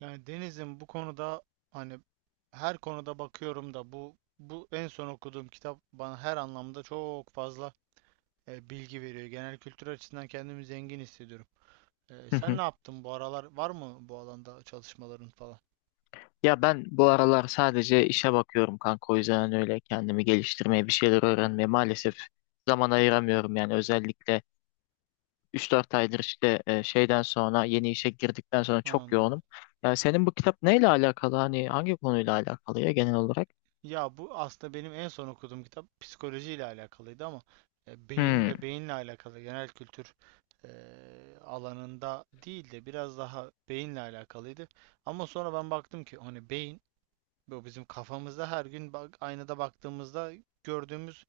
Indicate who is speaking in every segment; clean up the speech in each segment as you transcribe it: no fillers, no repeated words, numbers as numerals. Speaker 1: Yani Deniz'in bu konuda hani her konuda bakıyorum da bu en son okuduğum kitap bana her anlamda çok fazla bilgi veriyor. Genel kültür açısından kendimi zengin hissediyorum.
Speaker 2: Hı
Speaker 1: Sen ne
Speaker 2: hı.
Speaker 1: yaptın bu aralar? Var mı bu alanda çalışmaların falan?
Speaker 2: Ya ben bu aralar sadece işe bakıyorum kanka, o yüzden öyle kendimi geliştirmeye bir şeyler öğrenmeye maalesef zaman ayıramıyorum, yani özellikle üç dört aydır işte şeyden sonra yeni işe girdikten sonra
Speaker 1: Ha,
Speaker 2: çok
Speaker 1: anladım.
Speaker 2: yoğunum. Ya senin bu kitap neyle alakalı, hani hangi konuyla alakalı ya genel olarak?
Speaker 1: Ya bu aslında benim en son okuduğum kitap psikolojiyle alakalıydı ama beyin
Speaker 2: Hmm.
Speaker 1: ve beyinle alakalı genel kültür e, alanında değil de biraz daha beyinle alakalıydı. Ama sonra ben baktım ki hani beyin bu bizim kafamızda her gün bak, aynada baktığımızda gördüğümüz,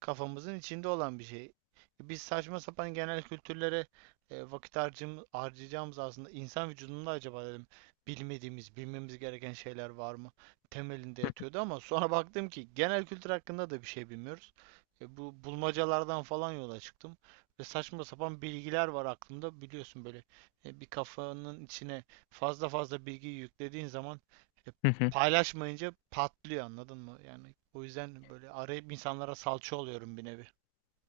Speaker 1: kafamızın içinde olan bir şey. Biz saçma sapan genel kültürlere vakit harcayacağımız aslında insan vücudunda acaba dedim, bilmediğimiz, bilmemiz gereken şeyler var mı? Temelinde yatıyordu ama sonra baktım ki genel kültür hakkında da bir şey bilmiyoruz. Bu bulmacalardan falan yola çıktım. Ve saçma sapan bilgiler var aklımda biliyorsun, böyle bir kafanın içine fazla fazla bilgi yüklediğin zaman e, paylaşmayınca patlıyor, anladın mı? Yani o yüzden böyle arayıp insanlara salça oluyorum bir nevi.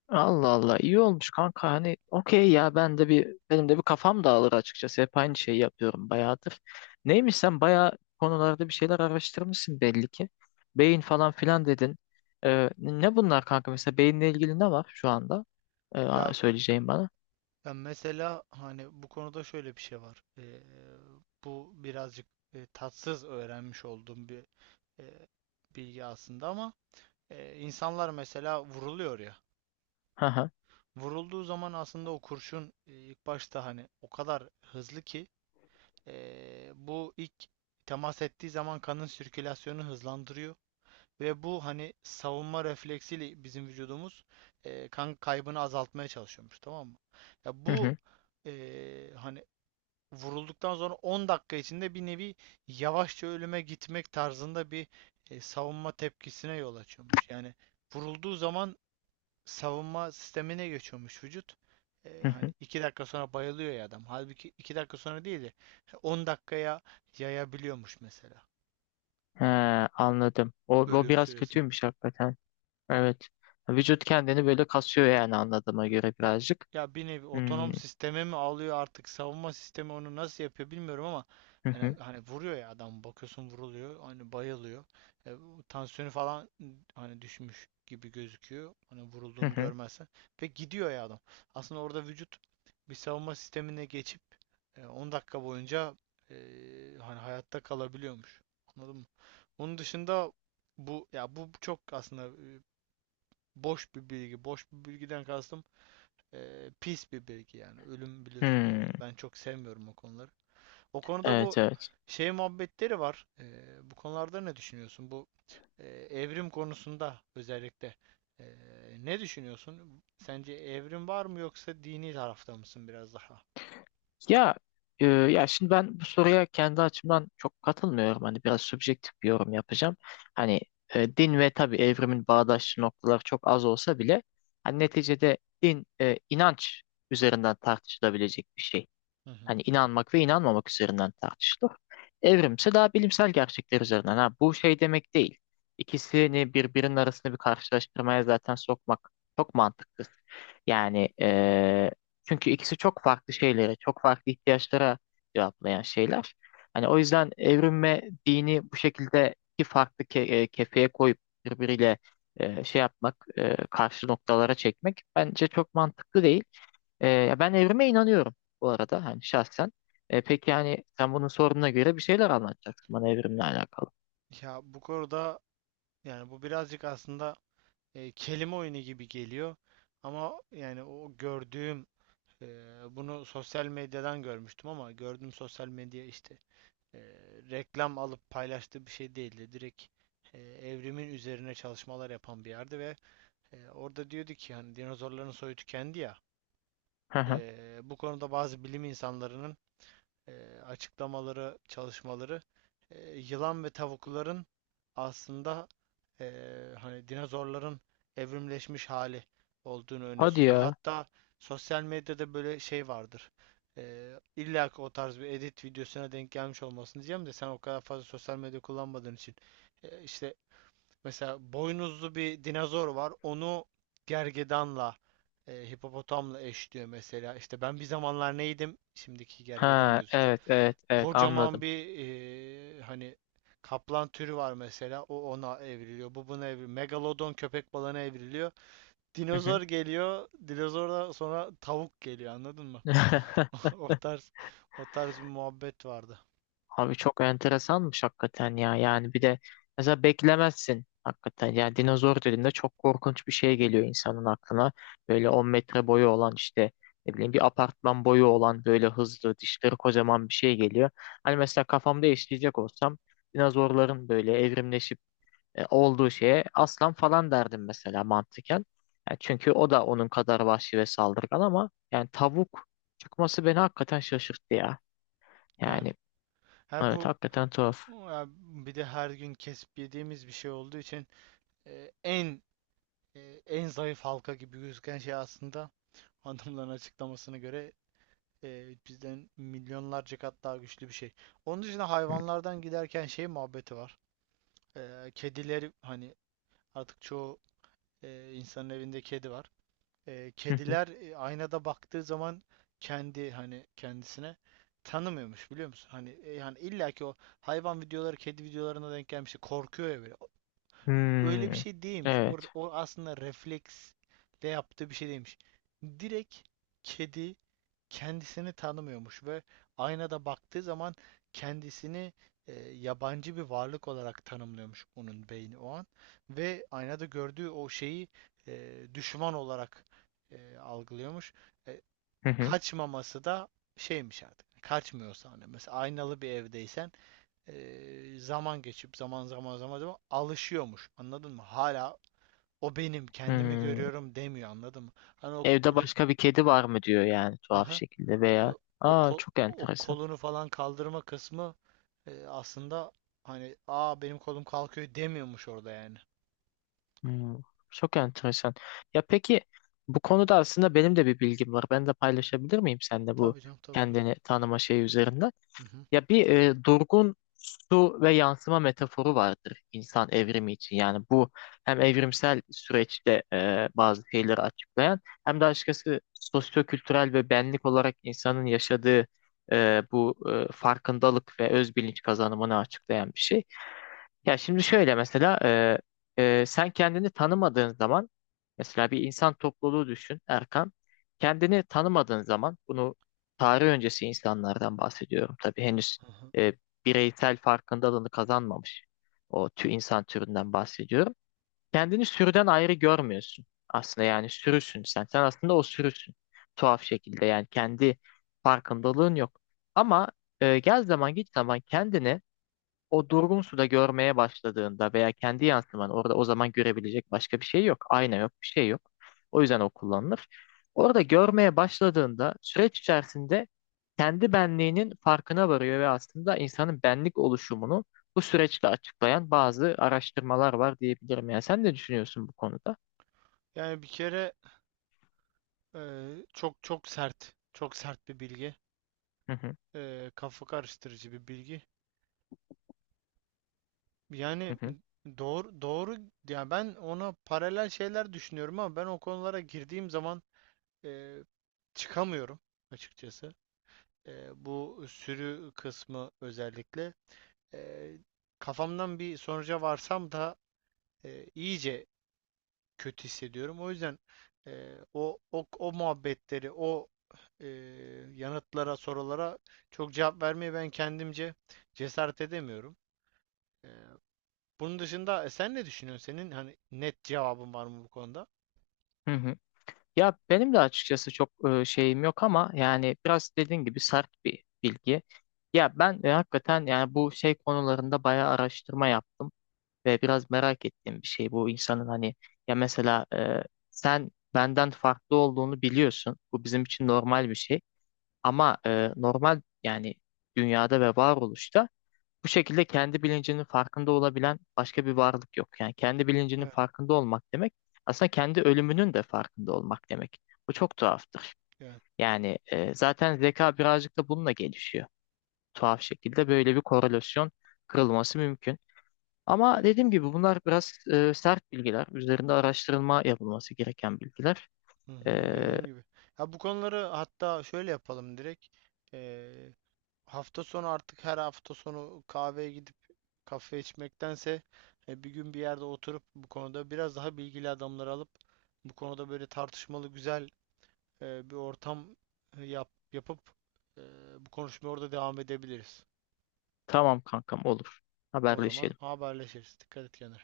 Speaker 2: Allah Allah, iyi olmuş kanka. Hani okey, ya ben de bir, benim de bir kafam dağılır açıkçası, hep aynı şeyi yapıyorum bayağıdır. Neymiş, sen bayağı konularda bir şeyler araştırmışsın belli ki. Beyin falan filan dedin. Ne bunlar kanka, mesela beyinle ilgili ne var şu anda?
Speaker 1: Ya
Speaker 2: Söyleyeceğim bana.
Speaker 1: ben mesela hani bu konuda şöyle bir şey var. Bu birazcık tatsız öğrenmiş olduğum bir e, bilgi aslında ama insanlar mesela vuruluyor ya.
Speaker 2: Hı hı.
Speaker 1: Vurulduğu zaman aslında o kurşun, ilk başta hani o kadar hızlı ki bu ilk temas ettiği zaman kanın sirkülasyonu hızlandırıyor. Ve bu hani savunma refleksiyle bizim vücudumuz kan kaybını azaltmaya çalışıyormuş, tamam mı? Ya
Speaker 2: Hı
Speaker 1: bu
Speaker 2: hı.
Speaker 1: hani vurulduktan sonra 10 dakika içinde bir nevi yavaşça ölüme gitmek tarzında bir savunma tepkisine yol açıyormuş. Yani vurulduğu zaman savunma sistemine geçiyormuş vücut.
Speaker 2: Hı
Speaker 1: Hani
Speaker 2: hı.
Speaker 1: 2 dakika sonra bayılıyor ya adam. Halbuki 2 dakika sonra değil de 10 dakikaya yayabiliyormuş mesela
Speaker 2: He, anladım. O
Speaker 1: ölüm
Speaker 2: biraz
Speaker 1: süresini.
Speaker 2: kötüymüş hakikaten. Evet. Vücut kendini böyle kasıyor yani, anladığıma göre
Speaker 1: Ya,
Speaker 2: birazcık.
Speaker 1: ya bir nevi
Speaker 2: Hmm.
Speaker 1: otonom sisteme mi alıyor artık, savunma sistemi onu nasıl yapıyor bilmiyorum ama
Speaker 2: Hı
Speaker 1: hani,
Speaker 2: hı.
Speaker 1: hani vuruyor ya adam, bakıyorsun vuruluyor, hani bayılıyor. Bu tansiyonu falan hani düşmüş gibi gözüküyor, hani
Speaker 2: Hı
Speaker 1: vurulduğunu
Speaker 2: hı.
Speaker 1: görmezsen, ve gidiyor ya adam, aslında orada vücut bir savunma sistemine geçip 10 dakika boyunca e, hani hayatta kalabiliyormuş, anladın mı? Onun dışında bu ya bu çok aslında e, boş bir bilgi, boş bir bilgiden kastım pis bir bilgi yani. Ölüm biliyorsun. Ölüm,
Speaker 2: Hmm.
Speaker 1: ben çok sevmiyorum o konuları. O konuda bu
Speaker 2: Evet, evet.
Speaker 1: şey muhabbetleri var. Bu konularda ne düşünüyorsun? Bu evrim konusunda özellikle e, ne düşünüyorsun? Sence evrim var mı, yoksa dini tarafta mısın biraz daha?
Speaker 2: Ya ya şimdi ben bu soruya kendi açımdan çok katılmıyorum. Hani biraz subjektif bir yorum yapacağım. Hani din ve tabii evrimin bağdaşlı noktaları çok az olsa bile, hani neticede din, inanç üzerinden tartışılabilecek bir şey.
Speaker 1: Hı hı.
Speaker 2: Hani inanmak ve inanmamak üzerinden tartışılır. Evrimse daha bilimsel gerçekler üzerinden. Ha, bu şey demek değil. İkisini birbirinin arasında bir karşılaştırmaya zaten sokmak çok mantıksız. Yani çünkü ikisi çok farklı şeylere, çok farklı ihtiyaçlara cevaplayan şeyler. Hani o yüzden evrim ve dini bu şekilde iki farklı kefeye koyup birbiriyle şey yapmak, karşı noktalara çekmek bence çok mantıklı değil. Ya ben evrime inanıyorum bu arada, hani şahsen. Peki yani sen bunun sorununa göre bir şeyler anlatacaksın bana evrimle alakalı.
Speaker 1: Ya bu konuda yani bu birazcık aslında kelime oyunu gibi geliyor. Ama yani o gördüğüm, e, bunu sosyal medyadan görmüştüm ama gördüğüm sosyal medya işte e, reklam alıp paylaştığı bir şey değildi. Direkt evrimin üzerine çalışmalar yapan bir yerdi ve orada diyordu ki hani dinozorların soyu tükendi ya.
Speaker 2: Hı hı.
Speaker 1: Bu konuda bazı bilim insanlarının e, açıklamaları, çalışmaları yılan ve tavukların aslında e, hani dinozorların evrimleşmiş hali olduğunu öne
Speaker 2: Hadi
Speaker 1: sürüyor.
Speaker 2: ya.
Speaker 1: Hatta sosyal medyada böyle şey vardır. E, illa ki o tarz bir edit videosuna denk gelmiş olmasın diyeceğim de, sen o kadar fazla sosyal medya kullanmadığın için. İşte mesela boynuzlu bir dinozor var. Onu gergedanla, hipopotamla eşliyor mesela. İşte ben bir zamanlar neydim? Şimdiki gergedan
Speaker 2: Ha,
Speaker 1: gözüküyor,
Speaker 2: evet evet evet,
Speaker 1: kocaman
Speaker 2: anladım.
Speaker 1: bir hani kaplan türü var mesela. O ona evriliyor. Bu buna evriliyor. Megalodon köpek balığına evriliyor.
Speaker 2: Hı
Speaker 1: Dinozor geliyor. Dinozordan sonra tavuk geliyor. Anladın mı?
Speaker 2: hı.
Speaker 1: O tarz o tarz bir muhabbet vardı.
Speaker 2: Abi çok enteresanmış hakikaten ya. Yani bir de mesela beklemezsin hakikaten. Yani dinozor dediğinde çok korkunç bir şey geliyor insanın aklına. Böyle 10 metre boyu olan, işte ne bileyim bir apartman boyu olan, böyle hızlı dişleri kocaman bir şey geliyor. Hani mesela kafamda işleyecek olsam dinozorların böyle evrimleşip olduğu şeye aslan falan derdim mesela, mantıken. Yani çünkü o da onun kadar vahşi ve saldırgan, ama yani tavuk çıkması beni hakikaten şaşırttı ya.
Speaker 1: Yani
Speaker 2: Yani
Speaker 1: her
Speaker 2: evet,
Speaker 1: bu
Speaker 2: hakikaten tuhaf.
Speaker 1: ya, bir de her gün kesip yediğimiz bir şey olduğu için e, en e, en zayıf halka gibi gözüken şey aslında adamların açıklamasına göre bizden milyonlarca kat daha güçlü bir şey. Onun dışında
Speaker 2: Hı
Speaker 1: hayvanlardan giderken şey muhabbeti var. Kedileri hani artık çoğu insanın evinde kedi var.
Speaker 2: hı.
Speaker 1: Kediler aynada baktığı zaman kendi, hani kendisine tanımıyormuş, biliyor musun? Hani yani illaki o hayvan videoları, kedi videolarına denk gelmişti. Korkuyor ya böyle. Öyle bir
Speaker 2: Hmm.
Speaker 1: şey değilmiş. O,
Speaker 2: Evet.
Speaker 1: o aslında refleksle yaptığı bir şey değilmiş. Direkt kedi kendisini tanımıyormuş ve aynada baktığı zaman kendisini yabancı bir varlık olarak tanımlıyormuş onun beyni o an, ve aynada gördüğü o şeyi düşman olarak algılıyormuş. E,
Speaker 2: Hı hı.
Speaker 1: Kaçmaması da şeymiş artık. Kaçmıyorsa hani, mesela aynalı bir evdeysen zaman geçip zaman zaman alışıyormuş. Anladın mı? Hala o benim kendimi
Speaker 2: Hmm.
Speaker 1: görüyorum demiyor, anladın mı? Hani o
Speaker 2: Evde
Speaker 1: böyle.
Speaker 2: başka bir kedi var mı diyor yani, tuhaf
Speaker 1: Aha.
Speaker 2: şekilde
Speaker 1: E,
Speaker 2: veya
Speaker 1: o
Speaker 2: aa,
Speaker 1: ko-
Speaker 2: çok
Speaker 1: o
Speaker 2: enteresan.
Speaker 1: kolunu falan kaldırma kısmı aslında hani aa benim kolum kalkıyor demiyormuş orada yani.
Speaker 2: Hmm, çok enteresan. Ya peki, bu konuda aslında benim de bir bilgim var. Ben de paylaşabilir miyim seninle bu
Speaker 1: Tabii canım, tabii buyur.
Speaker 2: kendini tanıma şeyi üzerinden?
Speaker 1: Hı hı.
Speaker 2: Ya bir durgun su ve yansıma metaforu vardır insan evrimi için. Yani bu hem evrimsel süreçte bazı şeyleri açıklayan, hem de açıkçası sosyokültürel ve benlik olarak insanın yaşadığı bu farkındalık ve özbilinç kazanımını açıklayan bir şey. Ya şimdi şöyle mesela sen kendini tanımadığın zaman, mesela bir insan topluluğu düşün Erkan. Kendini tanımadığın zaman, bunu tarih öncesi insanlardan bahsediyorum. Tabii henüz
Speaker 1: Aha.
Speaker 2: e, bireysel farkındalığını kazanmamış o insan türünden bahsediyorum. Kendini sürüden ayrı görmüyorsun aslında, yani sürüsün sen. Sen aslında o sürüsün, tuhaf şekilde, yani kendi farkındalığın yok. Ama gel zaman git zaman kendini o durgun suda görmeye başladığında veya kendi yansıman orada, o zaman görebilecek başka bir şey yok. Ayna yok, bir şey yok. O yüzden o kullanılır. Orada görmeye başladığında, süreç içerisinde kendi benliğinin farkına varıyor ve aslında insanın benlik oluşumunu bu süreçle açıklayan bazı araştırmalar var diyebilirim. Yani sen ne düşünüyorsun bu konuda?
Speaker 1: Yani bir kere e, çok çok sert, çok sert bir bilgi.
Speaker 2: Hı hı,
Speaker 1: Kafa karıştırıcı bir bilgi.
Speaker 2: hı
Speaker 1: Yani
Speaker 2: hı,
Speaker 1: doğru doğru, yani ben ona paralel şeyler düşünüyorum ama ben o konulara girdiğim zaman e, çıkamıyorum açıkçası. Bu sürü kısmı özellikle. Eee, Kafamdan bir sonuca varsam da iyice kötü hissediyorum. O yüzden o muhabbetleri, o eee, yanıtlara, sorulara çok cevap vermeye ben kendimce cesaret edemiyorum. Eee, Bunun dışında sen ne düşünüyorsun? Senin hani net cevabın var mı bu konuda?
Speaker 2: hı hı. Ya benim de açıkçası çok şeyim yok, ama yani biraz dediğin gibi sert bir bilgi. Ya ben hakikaten yani bu şey konularında bayağı araştırma yaptım ve biraz merak ettiğim bir şey bu insanın, hani ya mesela sen benden farklı olduğunu biliyorsun. Bu bizim için normal bir şey, ama normal yani dünyada ve varoluşta bu şekilde kendi bilincinin farkında olabilen başka bir varlık yok. Yani kendi bilincinin
Speaker 1: Evet,
Speaker 2: farkında olmak demek aslında kendi ölümünün de farkında olmak demek. Bu çok tuhaftır.
Speaker 1: evet.
Speaker 2: Yani zaten zeka birazcık da bununla gelişiyor. Tuhaf şekilde böyle bir korelasyon kırılması mümkün.
Speaker 1: E,
Speaker 2: Ama dediğim gibi bunlar biraz sert bilgiler. Üzerinde araştırılma yapılması gereken bilgiler.
Speaker 1: hı
Speaker 2: E,
Speaker 1: hı, dediğim gibi. Ya bu konuları hatta şöyle yapalım direkt. Hafta sonu, artık her hafta sonu kahveye gidip kafe içmektense bir gün bir yerde oturup bu konuda biraz daha bilgili adamları alıp bu konuda böyle tartışmalı güzel bir ortam yapıp e, bu konuşmaya orada devam edebiliriz.
Speaker 2: tamam kankam, olur.
Speaker 1: O zaman
Speaker 2: Haberleşelim.
Speaker 1: haberleşiriz. Dikkat et kendine.